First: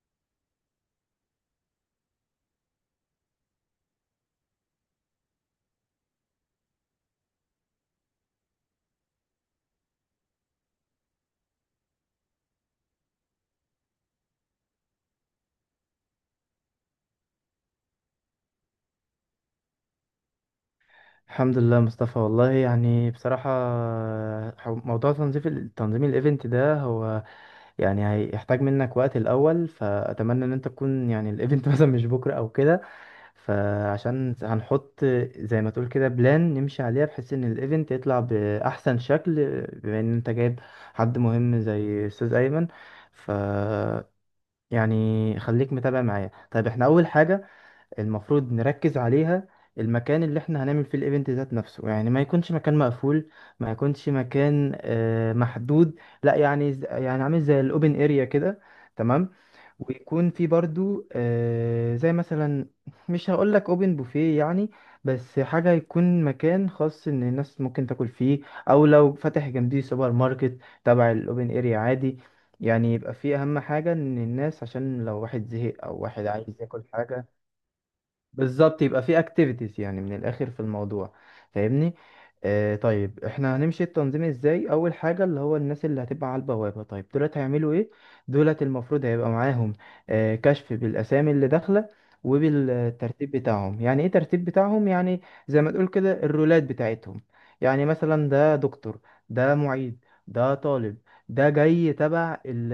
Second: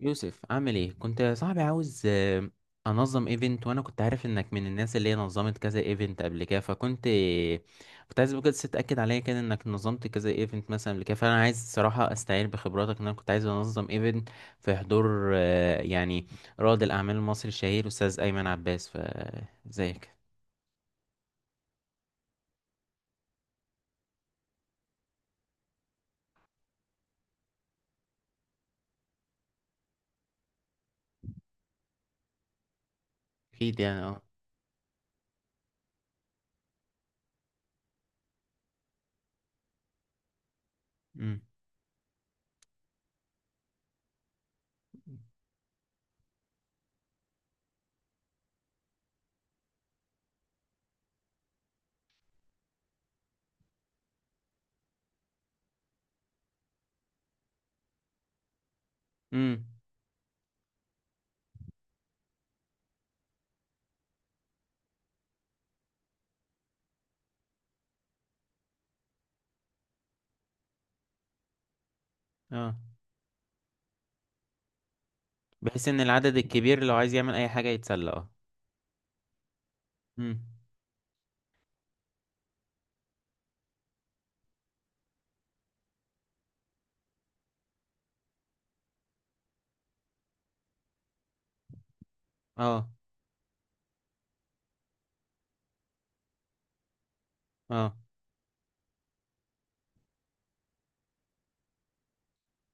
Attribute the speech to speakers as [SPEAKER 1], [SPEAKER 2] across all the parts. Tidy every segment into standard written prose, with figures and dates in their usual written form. [SPEAKER 1] يوسف عامل ايه كنت يا صاحبي عاوز انظم ايفنت وانا كنت عارف انك من الناس اللي هي نظمت كذا ايفنت قبل كده فكنت عايز بجد تتاكد عليا كده انك نظمت كذا ايفنت مثلا قبل كده فانا عايز الصراحه استعين بخبراتك ان انا كنت عايز انظم ايفنت في حضور يعني رائد الاعمال المصري الشهير استاذ ايمن عباس فازيك.
[SPEAKER 2] الحمد لله مصطفى. والله يعني بصراحة، موضوع تنظيم الايفنت ده هو يعني هيحتاج منك وقت الأول، فأتمنى إن أنت تكون يعني الايفنت مثلا مش بكرة أو كده.
[SPEAKER 1] اكيد يعني اه.
[SPEAKER 2] فعشان هنحط زي ما تقول كده بلان نمشي عليها، بحيث إن الايفنت يطلع بأحسن شكل. بما إن أنت جايب حد
[SPEAKER 1] امم.
[SPEAKER 2] مهم زي أستاذ أيمن، ف يعني خليك متابع معايا. طيب احنا أول حاجة المفروض نركز عليها المكان اللي احنا هنعمل فيه الايفنت ذات نفسه، يعني ما يكونش مكان مقفول، ما يكونش مكان محدود، لا يعني يعني عامل زي الاوبن اريا كده، تمام؟
[SPEAKER 1] امم.
[SPEAKER 2] ويكون في برضو زي مثلا، مش هقول لك اوبن بوفيه يعني، بس حاجة يكون مكان خاص ان الناس ممكن تاكل فيه، او لو فاتح جنبيه سوبر ماركت تبع الاوبن اريا عادي.
[SPEAKER 1] اه.
[SPEAKER 2] يعني يبقى فيه اهم حاجة ان الناس، عشان لو واحد زهق
[SPEAKER 1] بحيث ان
[SPEAKER 2] او واحد
[SPEAKER 1] العدد
[SPEAKER 2] عايز ياكل
[SPEAKER 1] الكبير لو عايز
[SPEAKER 2] حاجة.
[SPEAKER 1] يعمل اي حاجه يتسلى اه.
[SPEAKER 2] بالظبط، يبقى في اكتيفيتيز يعني من
[SPEAKER 1] امم.
[SPEAKER 2] الاخر في الموضوع، فاهمني؟ آه طيب، احنا هنمشي التنظيم ازاي؟ اول حاجه اللي هو الناس اللي هتبقى على البوابه، طيب دولت هيعملوا ايه؟ دولت المفروض هيبقى معاهم آه كشف بالاسامي اللي داخله،
[SPEAKER 1] اه.
[SPEAKER 2] وبالترتيب بتاعهم. يعني ايه ترتيب بتاعهم يعني؟ زي ما تقول كده الرولات بتاعتهم. يعني
[SPEAKER 1] اه.
[SPEAKER 2] مثلا ده دكتور، ده معيد، ده طالب، ده جاي تبع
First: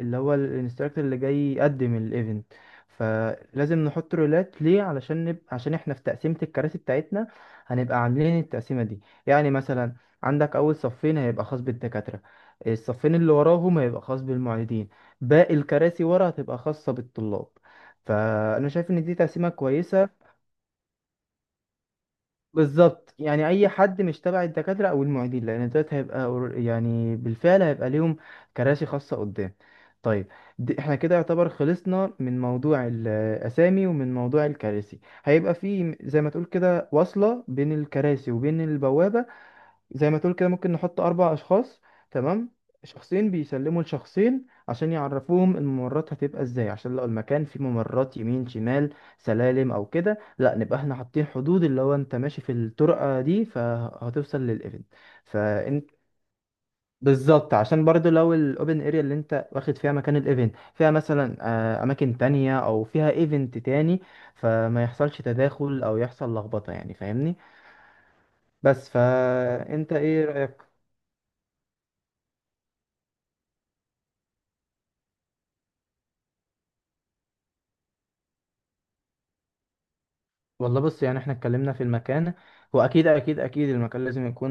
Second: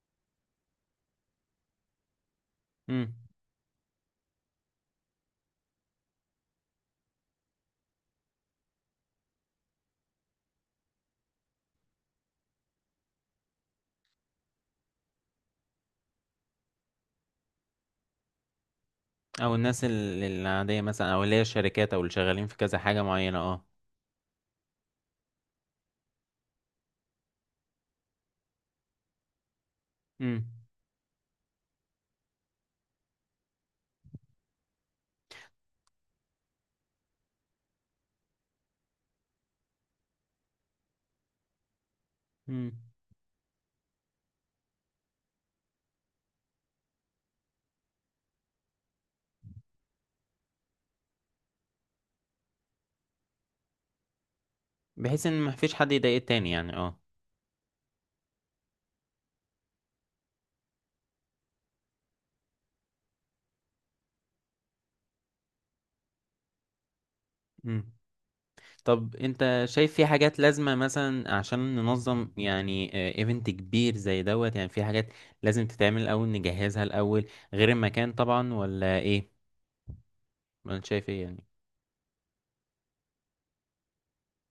[SPEAKER 2] اللي هو الانستراكتور اللي جاي يقدم الايفنت.
[SPEAKER 1] امم.
[SPEAKER 2] فلازم نحط رولات ليه علشان عشان احنا في تقسيمة الكراسي بتاعتنا هنبقى عاملين التقسيمة دي. يعني مثلا عندك أول صفين هيبقى خاص بالدكاترة، الصفين اللي وراهم هيبقى خاص بالمعيدين، باقي الكراسي ورا هتبقى خاصة بالطلاب. فأنا شايف إن دي تقسيمة
[SPEAKER 1] او الناس
[SPEAKER 2] كويسة.
[SPEAKER 1] العاديه مثلا او اللي هي الشركات او اللي شغالين في كذا حاجه
[SPEAKER 2] بالظبط،
[SPEAKER 1] معينه
[SPEAKER 2] يعني
[SPEAKER 1] اه.
[SPEAKER 2] اي حد مش تبع الدكاتره او المعيدين، لان دلوقتي هيبقى يعني بالفعل هيبقى ليهم كراسي خاصه قدام. طيب،
[SPEAKER 1] امم.
[SPEAKER 2] دي احنا كده يعتبر خلصنا من موضوع الاسامي ومن موضوع الكراسي. هيبقى في زي ما تقول كده وصله بين الكراسي وبين البوابه. زي ما تقول كده ممكن نحط أربع أشخاص، تمام؟
[SPEAKER 1] امم.
[SPEAKER 2] شخصين بيسلموا لشخصين عشان يعرفوهم الممرات هتبقى ازاي، عشان لو المكان فيه ممرات يمين شمال سلالم او كده، لا نبقى احنا حاطين حدود اللي هو انت ماشي في الطرقة دي فهتوصل للايفنت.
[SPEAKER 1] بحيث ان مفيش
[SPEAKER 2] فانت،
[SPEAKER 1] حد يضايق التاني يعني اه.
[SPEAKER 2] بالظبط، عشان برضو لو الاوبن اريا اللي انت واخد فيها مكان الايفنت فيها مثلا اماكن تانية او فيها ايفنت تاني، فما يحصلش تداخل او يحصل لخبطة يعني، فاهمني؟
[SPEAKER 1] امم.
[SPEAKER 2] بس،
[SPEAKER 1] طب انت
[SPEAKER 2] فانت
[SPEAKER 1] شايف في
[SPEAKER 2] ايه
[SPEAKER 1] حاجات
[SPEAKER 2] رأيك؟
[SPEAKER 1] لازمه مثلا عشان ننظم يعني ايفنت كبير زي دوت، يعني في حاجات لازم تتعمل الاول نجهزها الاول غير المكان طبعا ولا ايه؟ ولا
[SPEAKER 2] والله
[SPEAKER 1] انت
[SPEAKER 2] بص،
[SPEAKER 1] شايف
[SPEAKER 2] يعني
[SPEAKER 1] ايه
[SPEAKER 2] احنا
[SPEAKER 1] يعني؟
[SPEAKER 2] اتكلمنا في المكان. هو اكيد اكيد اكيد المكان لازم يكون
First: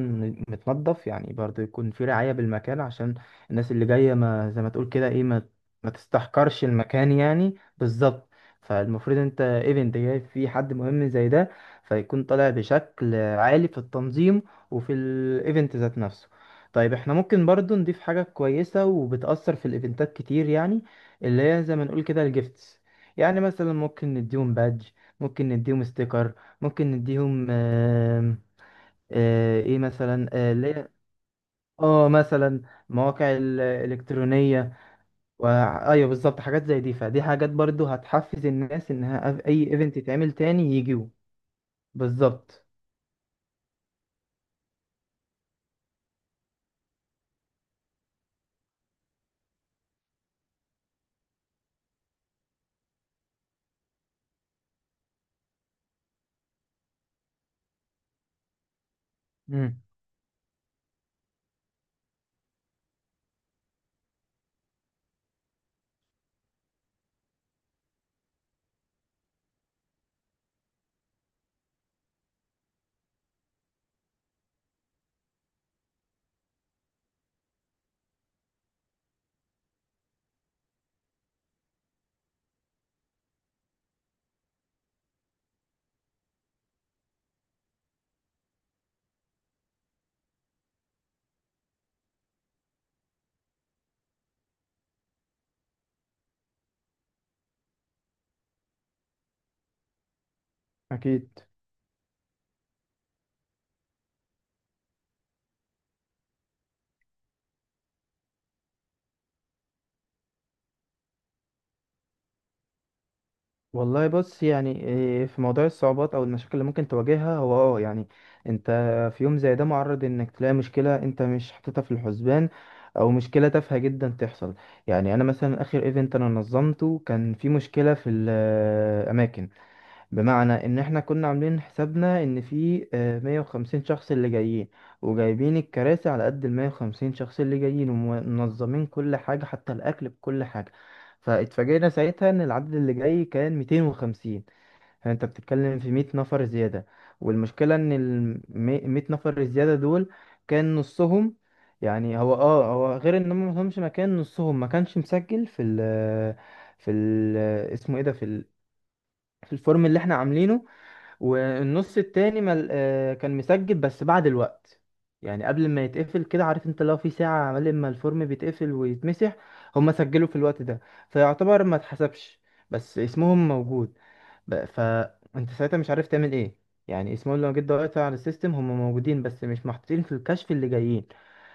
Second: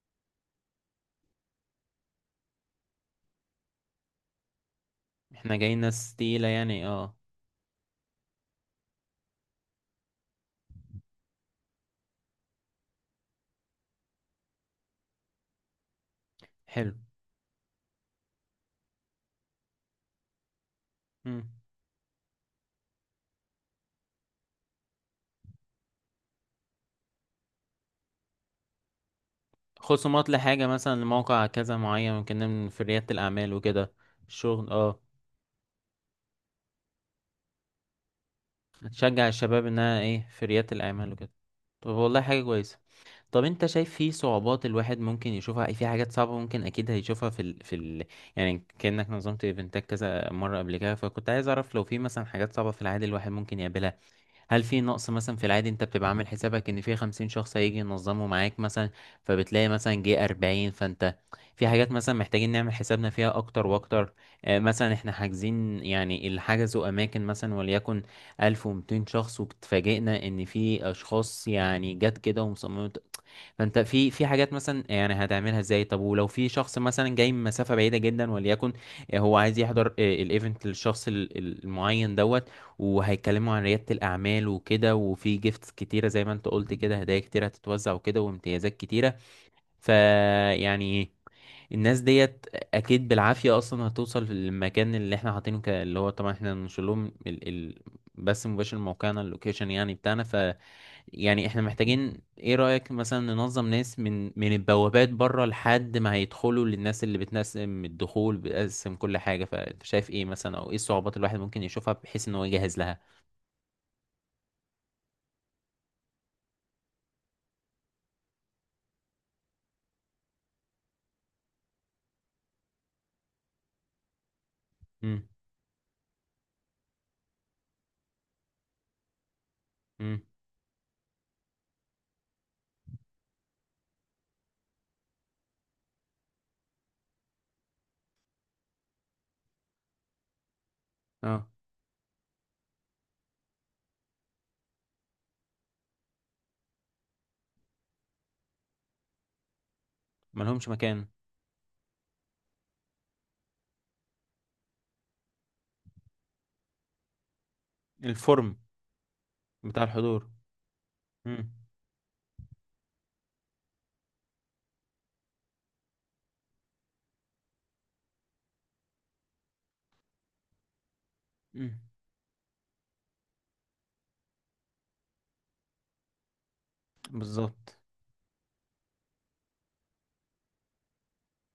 [SPEAKER 2] متنظف، يعني برضه يكون في رعاية بالمكان عشان الناس اللي جاية. ما زي ما تقول كده، ايه، ما
[SPEAKER 1] احنا جايين
[SPEAKER 2] ما
[SPEAKER 1] ناس تقيله
[SPEAKER 2] تستحقرش
[SPEAKER 1] يعني
[SPEAKER 2] المكان
[SPEAKER 1] اه.
[SPEAKER 2] يعني. بالظبط، فالمفروض انت ايفنت جاي فيه حد مهم زي ده، فيكون طالع بشكل عالي في التنظيم وفي الايفنت ذات نفسه. طيب،
[SPEAKER 1] حلو.
[SPEAKER 2] احنا ممكن برضه نضيف حاجة كويسة وبتأثر في الايفنتات كتير يعني، اللي
[SPEAKER 1] امم.
[SPEAKER 2] هي زي ما نقول كده الجيفتس. يعني مثلا ممكن نديهم بادج، ممكن نديهم ستيكر، ممكن نديهم ايه
[SPEAKER 1] خصومات
[SPEAKER 2] مثلا،
[SPEAKER 1] لحاجه
[SPEAKER 2] اللي هي،
[SPEAKER 1] مثلا لموقع كذا
[SPEAKER 2] اه
[SPEAKER 1] معين ممكن
[SPEAKER 2] مثلا
[SPEAKER 1] نعمل في رياده
[SPEAKER 2] مواقع
[SPEAKER 1] الاعمال وكده. الشغل
[SPEAKER 2] الالكترونيه
[SPEAKER 1] اه.
[SPEAKER 2] و... ايوه بالظبط، حاجات زي دي. فدي حاجات برضو هتحفز الناس
[SPEAKER 1] تشجع
[SPEAKER 2] انها، اي
[SPEAKER 1] الشباب
[SPEAKER 2] ايفنت
[SPEAKER 1] انها ايه
[SPEAKER 2] يتعمل
[SPEAKER 1] في
[SPEAKER 2] تاني
[SPEAKER 1] ريادة
[SPEAKER 2] يجيوا.
[SPEAKER 1] الاعمال وكده. طب والله حاجة
[SPEAKER 2] بالظبط.
[SPEAKER 1] كويسة. طب انت شايف في صعوبات الواحد ممكن يشوفها في حاجات صعبة ممكن اكيد هيشوفها يعني كأنك نظمت ايفنتات كذا مرة قبل كده فكنت عايز اعرف لو في مثلا حاجات صعبة في العادي الواحد ممكن يقابلها. هل في نقص مثلا في العادي انت بتبقى عامل حسابك ان في 50 شخص هيجي ينظموا معاك مثلا، فبتلاقي
[SPEAKER 2] امم.
[SPEAKER 1] مثلا جه 40؟ فانت في حاجات مثلا محتاجين نعمل حسابنا فيها اكتر واكتر، مثلا احنا حاجزين يعني اللي حجزوا اماكن مثلا وليكن 1200 شخص واتفاجئنا ان في اشخاص يعني جت كده ومصممة. فانت في حاجات مثلا يعني هتعملها ازاي؟ طب ولو في شخص مثلا جاي من مسافه بعيده جدا وليكن هو عايز يحضر الايفنت للشخص المعين دوت، وهيتكلموا عن رياده الاعمال وكده وفي جيفتس كتيره زي ما انت قلت كده هدايا كتيره هتتوزع وكده وامتيازات كتيره، فيعني الناس ديت اكيد بالعافيه اصلا هتوصل للمكان اللي احنا حاطينه اللي هو طبعا احنا هننشر لهم بس مباشر من موقعنا اللوكيشن يعني بتاعنا.
[SPEAKER 2] اكيد.
[SPEAKER 1] يعني احنا محتاجين، ايه رأيك مثلا ننظم ناس من البوابات بره لحد ما هيدخلوا للناس اللي بتنسم الدخول بتقسم كل حاجة، فانت شايف ايه مثلا او ايه الصعوبات الواحد ممكن يشوفها بحيث ان هو يجهز لها؟
[SPEAKER 2] والله بص، يعني إيه، في موضوع الصعوبات او المشاكل اللي ممكن تواجهها، هو اه يعني انت في يوم زي ده معرض انك تلاقي مشكلة انت مش حاططها في الحسبان، او مشكلة تافهة جدا تحصل. يعني
[SPEAKER 1] امم.
[SPEAKER 2] انا مثلا اخر ايفنت انا نظمته كان في مشكلة في الاماكن.
[SPEAKER 1] امم.
[SPEAKER 2] بمعنى ان احنا كنا عاملين حسابنا ان في 150 شخص اللي جايين، وجايبين الكراسي على قد ال 150 شخص اللي جايين، ومنظمين كل حاجة حتى الاكل بكل حاجة.
[SPEAKER 1] اه.
[SPEAKER 2] فاتفاجئنا ساعتها ان العدد اللي جاي كان 250. فانت بتتكلم في 100 نفر زيادة. والمشكلة ان ال 100 نفر الزيادة دول
[SPEAKER 1] ملهمش
[SPEAKER 2] كان
[SPEAKER 1] مكان.
[SPEAKER 2] نصهم، يعني هو غير ان هم مفهمش مكان، نصهم ما كانش مسجل في ال اسمه ايه ده، في ال
[SPEAKER 1] الفورم.
[SPEAKER 2] في
[SPEAKER 1] بتاع
[SPEAKER 2] الفورم اللي احنا
[SPEAKER 1] الحضور.
[SPEAKER 2] عاملينه.
[SPEAKER 1] امم.
[SPEAKER 2] والنص التاني كان مسجل بس بعد الوقت. يعني قبل ما يتقفل، كده عارف انت لو في ساعة عمال ما الفورم بيتقفل ويتمسح، هما سجلوا في الوقت ده فيعتبر
[SPEAKER 1] امم.
[SPEAKER 2] ما اتحسبش، بس اسمهم موجود. فانت ساعتها مش عارف تعمل ايه. يعني اسمهم لو جيت
[SPEAKER 1] بالظبط.
[SPEAKER 2] دورت على السيستم هما موجودين، بس مش محطوطين في الكشف اللي جايين.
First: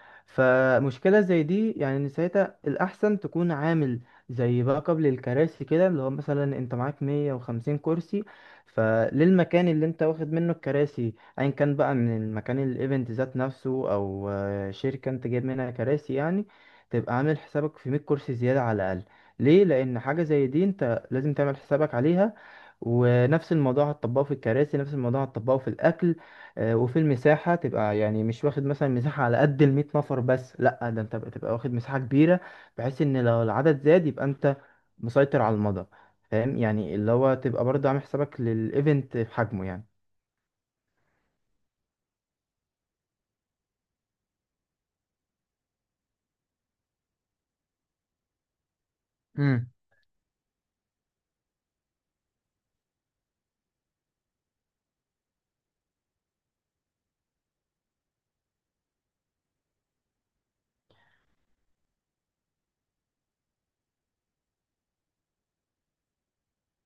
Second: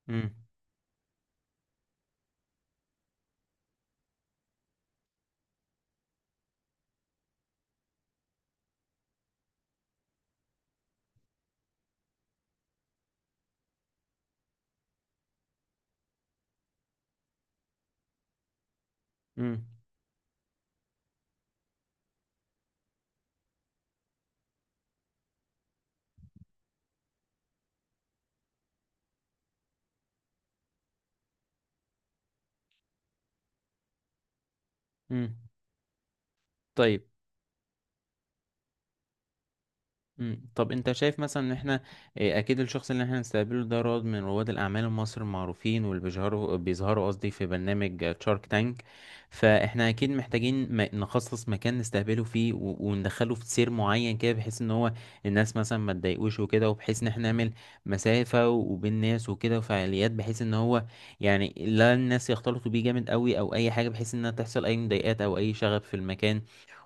[SPEAKER 1] امم.
[SPEAKER 2] فمشكلة زي دي، يعني إن ساعتها الأحسن تكون عامل زي باك اب للكراسي كده. اللي هو مثلا انت معاك 150 كرسي، فللمكان اللي انت واخد منه الكراسي ايا كان بقى، من المكان الايفنت ذات نفسه او شركة انت جايب منها كراسي يعني، تبقى عامل حسابك في 100 كرسي زيادة على الأقل. ليه؟
[SPEAKER 1] امم.
[SPEAKER 2] لأن حاجة زي دي انت لازم تعمل حسابك عليها. ونفس الموضوع هتطبقه في الكراسي، نفس الموضوع هتطبقه في الأكل، وفي المساحة. تبقى يعني مش واخد مثلا مساحة على قد المية نفر بس، لأ ده انت بقى تبقى واخد مساحة كبيرة، بحيث ان لو العدد زاد يبقى انت
[SPEAKER 1] امم.
[SPEAKER 2] مسيطر على المدى. فاهم يعني،
[SPEAKER 1] طيب.
[SPEAKER 2] اللي هو تبقى برضه عامل حسابك للإيفنت في حجمه
[SPEAKER 1] مم. طب انت شايف مثلا ان احنا اه، اكيد الشخص اللي احنا هنستقبله ده رواد من رواد الاعمال المصري المعروفين، واللي بيظهروا قصدي في برنامج شارك تانك.
[SPEAKER 2] يعني.
[SPEAKER 1] فاحنا اكيد محتاجين نخصص مكان نستقبله فيه وندخله في سير معين كده بحيث ان هو الناس مثلا ما تضايقوش وكده، وبحيث ان احنا نعمل مسافة وبين الناس وكده وفعاليات، بحيث ان هو يعني لا الناس يختلطوا بيه جامد قوي او اي حاجة بحيث انها تحصل اي مضايقات او اي شغب في المكان.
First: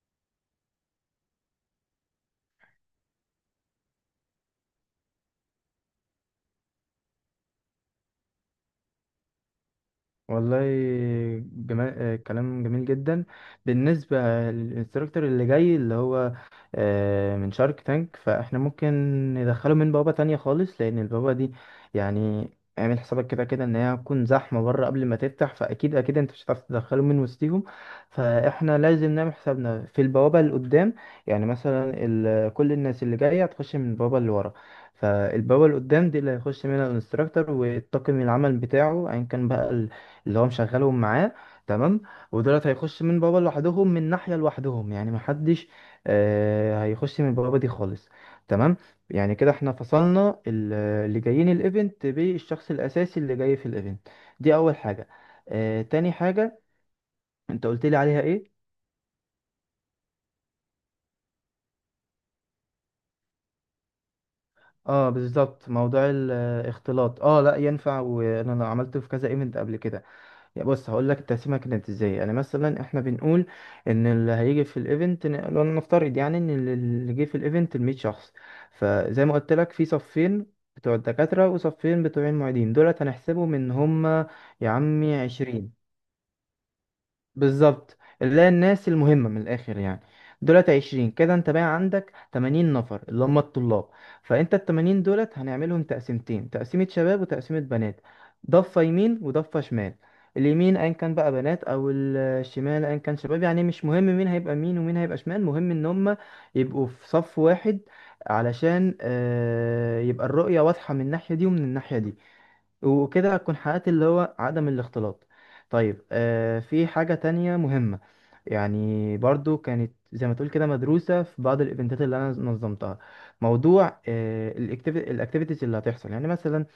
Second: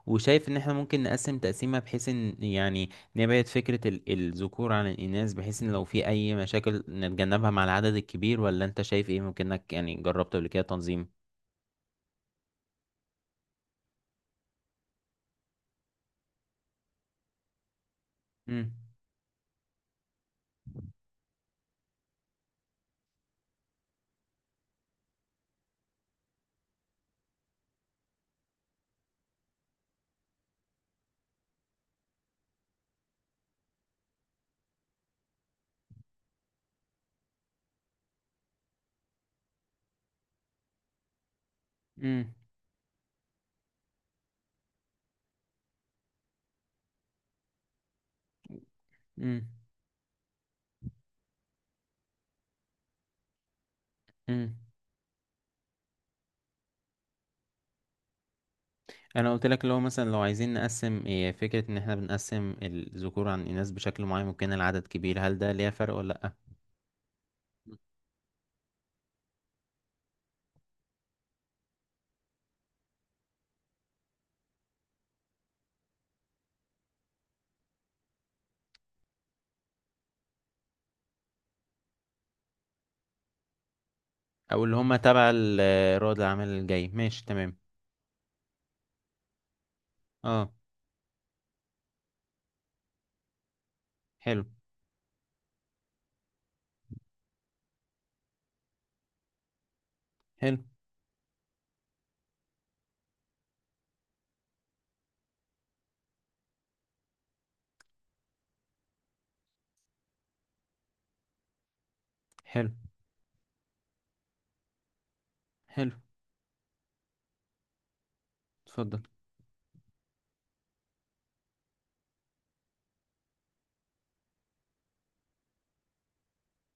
[SPEAKER 1] وشايف ان احنا ممكن نقسم تقسيمة بحيث ان يعني نبعد فكرة الذكور عن الإناث، بحيث إن لو في أي مشاكل نتجنبها مع العدد الكبير، ولا أنت شايف إيه ممكنك يعني جربت قبل
[SPEAKER 2] والله
[SPEAKER 1] كده تنظيم؟
[SPEAKER 2] كلام جميل جدا. بالنسبة للانستراكتور اللي جاي اللي هو من شارك تانك، فاحنا
[SPEAKER 1] مم.
[SPEAKER 2] ممكن ندخله من بوابة تانية خالص، لأن البوابة دي يعني اعمل حسابك كده كده ان هي هتكون زحمة بره قبل ما تفتح، فأكيد أكيد انت مش هتعرف تدخله من وسطهم. فاحنا لازم نعمل حسابنا في البوابة اللي قدام. يعني مثلا، ال... كل الناس اللي جاية هتخش من البوابة اللي ورا، فالبوابة اللي قدام دي اللي هيخش منها الانستراكتور والطاقم العمل بتاعه أيا كان بقى، اللي هو مشغلهم معاه، تمام؟
[SPEAKER 1] مم.
[SPEAKER 2] ودولت هيخش من بابا لوحدهم، من ناحية لوحدهم، يعني محدش آه هيخش من بابا دي خالص، تمام؟ يعني
[SPEAKER 1] مم.
[SPEAKER 2] كده احنا فصلنا اللي جايين الايفنت بالشخص الأساسي اللي جاي في الايفنت.
[SPEAKER 1] مم.
[SPEAKER 2] دي أول حاجة. آه تاني حاجة انت قلت لي عليها ايه؟
[SPEAKER 1] أنا قلت لك لو مثلا لو عايزين نقسم، إيه فكرة إن إحنا بنقسم الذكور عن الإناث بشكل معين ممكن العدد
[SPEAKER 2] اه
[SPEAKER 1] كبير؟ هل ده
[SPEAKER 2] بالظبط،
[SPEAKER 1] ليه فرق
[SPEAKER 2] موضوع
[SPEAKER 1] ولا لأ؟
[SPEAKER 2] الاختلاط، اه لا ينفع، وانا عملته في كذا ايفنت قبل كده. يعني بص هقول لك التقسيمه كانت ازاي. يعني مثلا احنا بنقول ان اللي هيجي في الايفنت، لو نفترض يعني ان اللي جه في الايفنت ال 100 شخص، فزي ما قلت لك في صفين بتوع الدكاتره وصفين بتوع المعيدين، دولت هنحسبهم ان هم،
[SPEAKER 1] أو
[SPEAKER 2] يا
[SPEAKER 1] اللي هما
[SPEAKER 2] عمي،
[SPEAKER 1] تبع
[SPEAKER 2] 20
[SPEAKER 1] رواد الأعمال الجاي ماشي تمام.
[SPEAKER 2] بالظبط، اللي هي الناس المهمة من الآخر يعني.
[SPEAKER 1] أه.
[SPEAKER 2] دولت عشرين كده، انت بقى عندك تمانين نفر اللي هم الطلاب.
[SPEAKER 1] حلو.
[SPEAKER 2] فانت التمانين دولت هنعملهم تقسيمتين، تقسيمة شباب وتقسيمة بنات، ضفة يمين وضفة شمال.
[SPEAKER 1] حلو.
[SPEAKER 2] اليمين ايا كان بقى بنات، او الشمال ايا كان شباب. يعني مش مهم مين هيبقى مين ومين هيبقى شمال، مهم ان هم يبقوا في صف واحد، علشان يبقى الرؤية واضحة من الناحية دي ومن الناحية دي.
[SPEAKER 1] حلو.
[SPEAKER 2] وكده هتكون حققت اللي هو عدم الاختلاط.
[SPEAKER 1] حلو.
[SPEAKER 2] طيب، آه في حاجة تانية مهمة،
[SPEAKER 1] اتفضل.
[SPEAKER 2] يعني برضو كانت زي ما تقول كده مدروسة في بعض الايفنتات اللي انا نظمتها. موضوع آه الاكتيفيتيز اللي هتحصل. يعني مثلا،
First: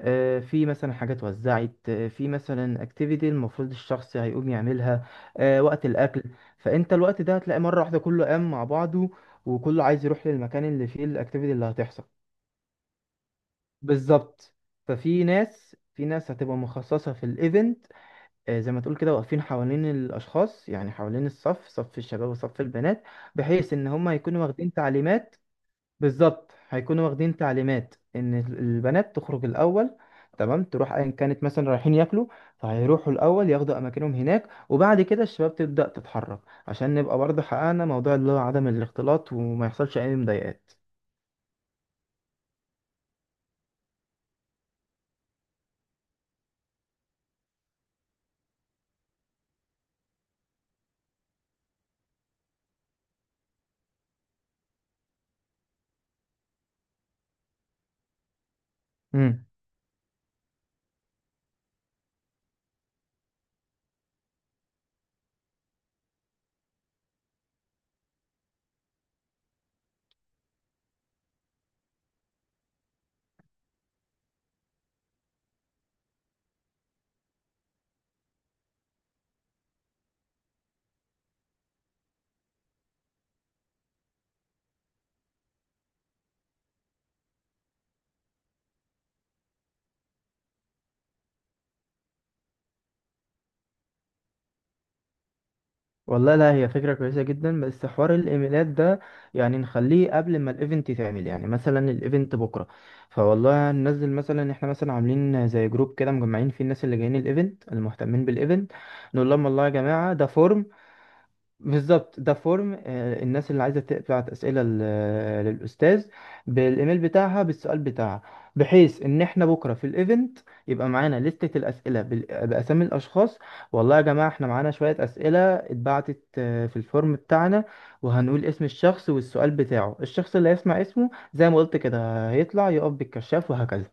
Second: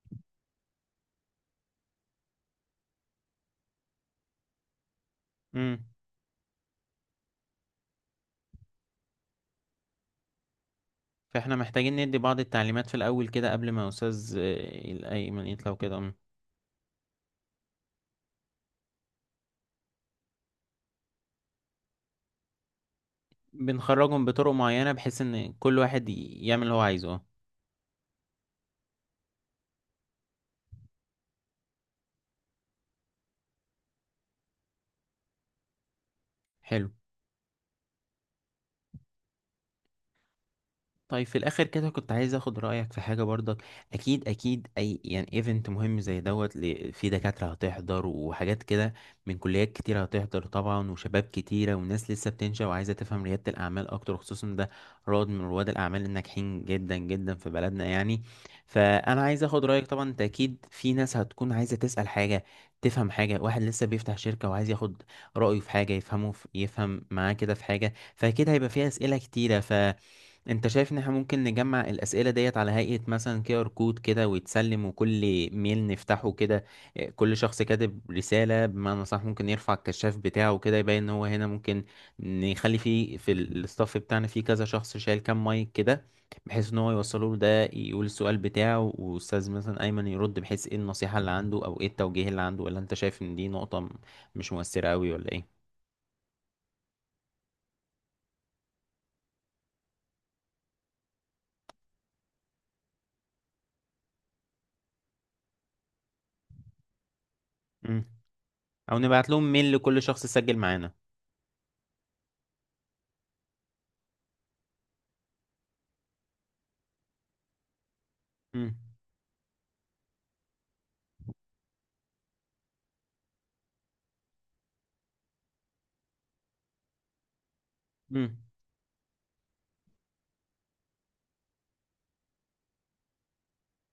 [SPEAKER 2] آه في مثلا حاجات اتوزعت، في مثلا اكتيفيتي المفروض الشخص هيقوم يعملها آه
[SPEAKER 1] مم.
[SPEAKER 2] وقت الاكل. فانت الوقت ده هتلاقي مرة واحدة كله قام مع بعضه، وكله عايز يروح للمكان اللي فيه الاكتيفيتي
[SPEAKER 1] فاحنا
[SPEAKER 2] اللي
[SPEAKER 1] محتاجين
[SPEAKER 2] هتحصل.
[SPEAKER 1] ندي بعض التعليمات في الأول كده قبل ما أستاذ
[SPEAKER 2] بالظبط. ففي
[SPEAKER 1] الأيمن يطلع
[SPEAKER 2] ناس
[SPEAKER 1] كده.
[SPEAKER 2] في ناس هتبقى مخصصة في الايفنت، زي ما تقول كده واقفين حوالين الاشخاص، يعني حوالين الصف، صف الشباب وصف البنات، بحيث ان هم
[SPEAKER 1] بنخرجهم
[SPEAKER 2] يكونوا
[SPEAKER 1] بطرق
[SPEAKER 2] واخدين
[SPEAKER 1] معينة بحيث
[SPEAKER 2] تعليمات.
[SPEAKER 1] إن كل واحد
[SPEAKER 2] بالظبط،
[SPEAKER 1] يعمل اللي هو
[SPEAKER 2] هيكونوا
[SPEAKER 1] عايزه اه.
[SPEAKER 2] واخدين تعليمات ان البنات تخرج الاول، تمام؟ تروح ايا كانت مثلا رايحين ياكلوا، فهيروحوا الاول ياخدوا اماكنهم هناك، وبعد كده الشباب تبدأ تتحرك.
[SPEAKER 1] حلو.
[SPEAKER 2] عشان نبقى برضه حققنا موضوع اللي هو عدم الاختلاط، وما يحصلش اي مضايقات.
[SPEAKER 1] طيب في الاخر كده كنت عايز اخد رايك في حاجه برضك. اكيد اكيد اي يعني ايفنت مهم زي دوت، في دكاتره هتحضر وحاجات كده من كليات كتير هتحضر طبعا وشباب كتيره وناس لسه بتنشا وعايزه تفهم رياده الاعمال اكتر، خصوصا ده رواد من رواد الاعمال الناجحين جدا جدا في بلدنا يعني. فانا عايز اخد رايك، طبعا انت اكيد في ناس هتكون عايزه تسال حاجه تفهم حاجه، واحد لسه بيفتح شركه وعايز ياخد رايه في حاجه يفهمه في يفهم معاه كده في حاجه، فاكيد هيبقى فيها اسئله كتيره. ف انت شايف ان احنا ممكن نجمع الاسئله ديت على هيئه مثلا QR كود كده ويتسلم؟ وكل ميل نفتحه كده، اه، كل شخص كاتب رساله بمعنى صح ممكن يرفع الكشاف بتاعه كده يبين ان هو هنا. ممكن نخلي فيه في الستاف بتاعنا فيه كذا شخص شايل كام مايك كده بحيث ان هو يوصله له، ده يقول السؤال بتاعه واستاذ مثلا ايمن يرد بحيث ايه النصيحه اللي عنده او ايه التوجيه اللي عنده. ولا انت شايف ان دي نقطه مش مؤثره قوي ولا ايه؟
[SPEAKER 2] والله لا، هي فكرة كويسة جدا، بس حوار الايميلات ده يعني نخليه قبل ما الايفنت يتعمل، يعني مثلا الايفنت بكرة، فوالله ننزل مثلا، احنا مثلا عاملين زي جروب كده مجمعين فيه الناس اللي جايين الايفنت
[SPEAKER 1] مم.
[SPEAKER 2] المهتمين بالايفنت.
[SPEAKER 1] او نبعت
[SPEAKER 2] نقول لهم
[SPEAKER 1] لهم
[SPEAKER 2] والله يا
[SPEAKER 1] ميل لكل
[SPEAKER 2] جماعة ده
[SPEAKER 1] شخص سجل
[SPEAKER 2] فورم،
[SPEAKER 1] معانا.
[SPEAKER 2] بالظبط، ده فورم الناس اللي عايزه تبعت اسئله للاستاذ بالايميل بتاعها بالسؤال بتاعها،
[SPEAKER 1] مم.
[SPEAKER 2] بحيث ان احنا بكره في الايفنت يبقى معانا لستة الاسئله باسامي الاشخاص. والله يا جماعه احنا معانا شويه اسئله اتبعتت في الفورم بتاعنا.
[SPEAKER 1] مم.
[SPEAKER 2] وهنقول اسم الشخص والسؤال بتاعه، الشخص اللي هيسمع اسمه زي ما قلت كده هيطلع يقف بالكشاف، وهكذا.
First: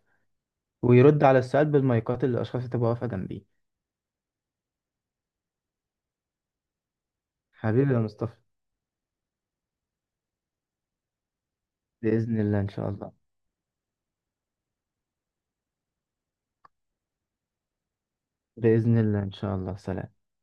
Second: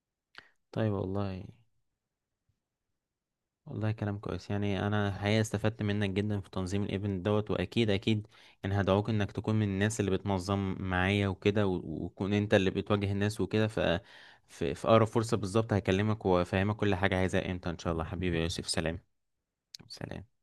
[SPEAKER 1] طيب
[SPEAKER 2] ويرد على
[SPEAKER 1] والله.
[SPEAKER 2] السؤال بالمايكات اللي الاشخاص اللي تبقى واقفه جنبيه.
[SPEAKER 1] والله كلام كويس، يعني انا الحقيقه استفدت منك جدا في تنظيم الايفنت دوت، واكيد
[SPEAKER 2] حبيبي يا
[SPEAKER 1] اكيد
[SPEAKER 2] مصطفى.
[SPEAKER 1] يعني هدعوك انك تكون من الناس اللي بتنظم معايا وكده وتكون
[SPEAKER 2] باذن
[SPEAKER 1] انت
[SPEAKER 2] الله
[SPEAKER 1] اللي
[SPEAKER 2] ان شاء
[SPEAKER 1] بتواجه
[SPEAKER 2] الله.
[SPEAKER 1] الناس وكده، ف في اقرب فرصه بالظبط هكلمك وافهمك كل حاجه عايزها امتى ان شاء الله. حبيبي يا يوسف
[SPEAKER 2] باذن
[SPEAKER 1] سلام.
[SPEAKER 2] الله ان شاء الله. سلام.
[SPEAKER 1] سلام.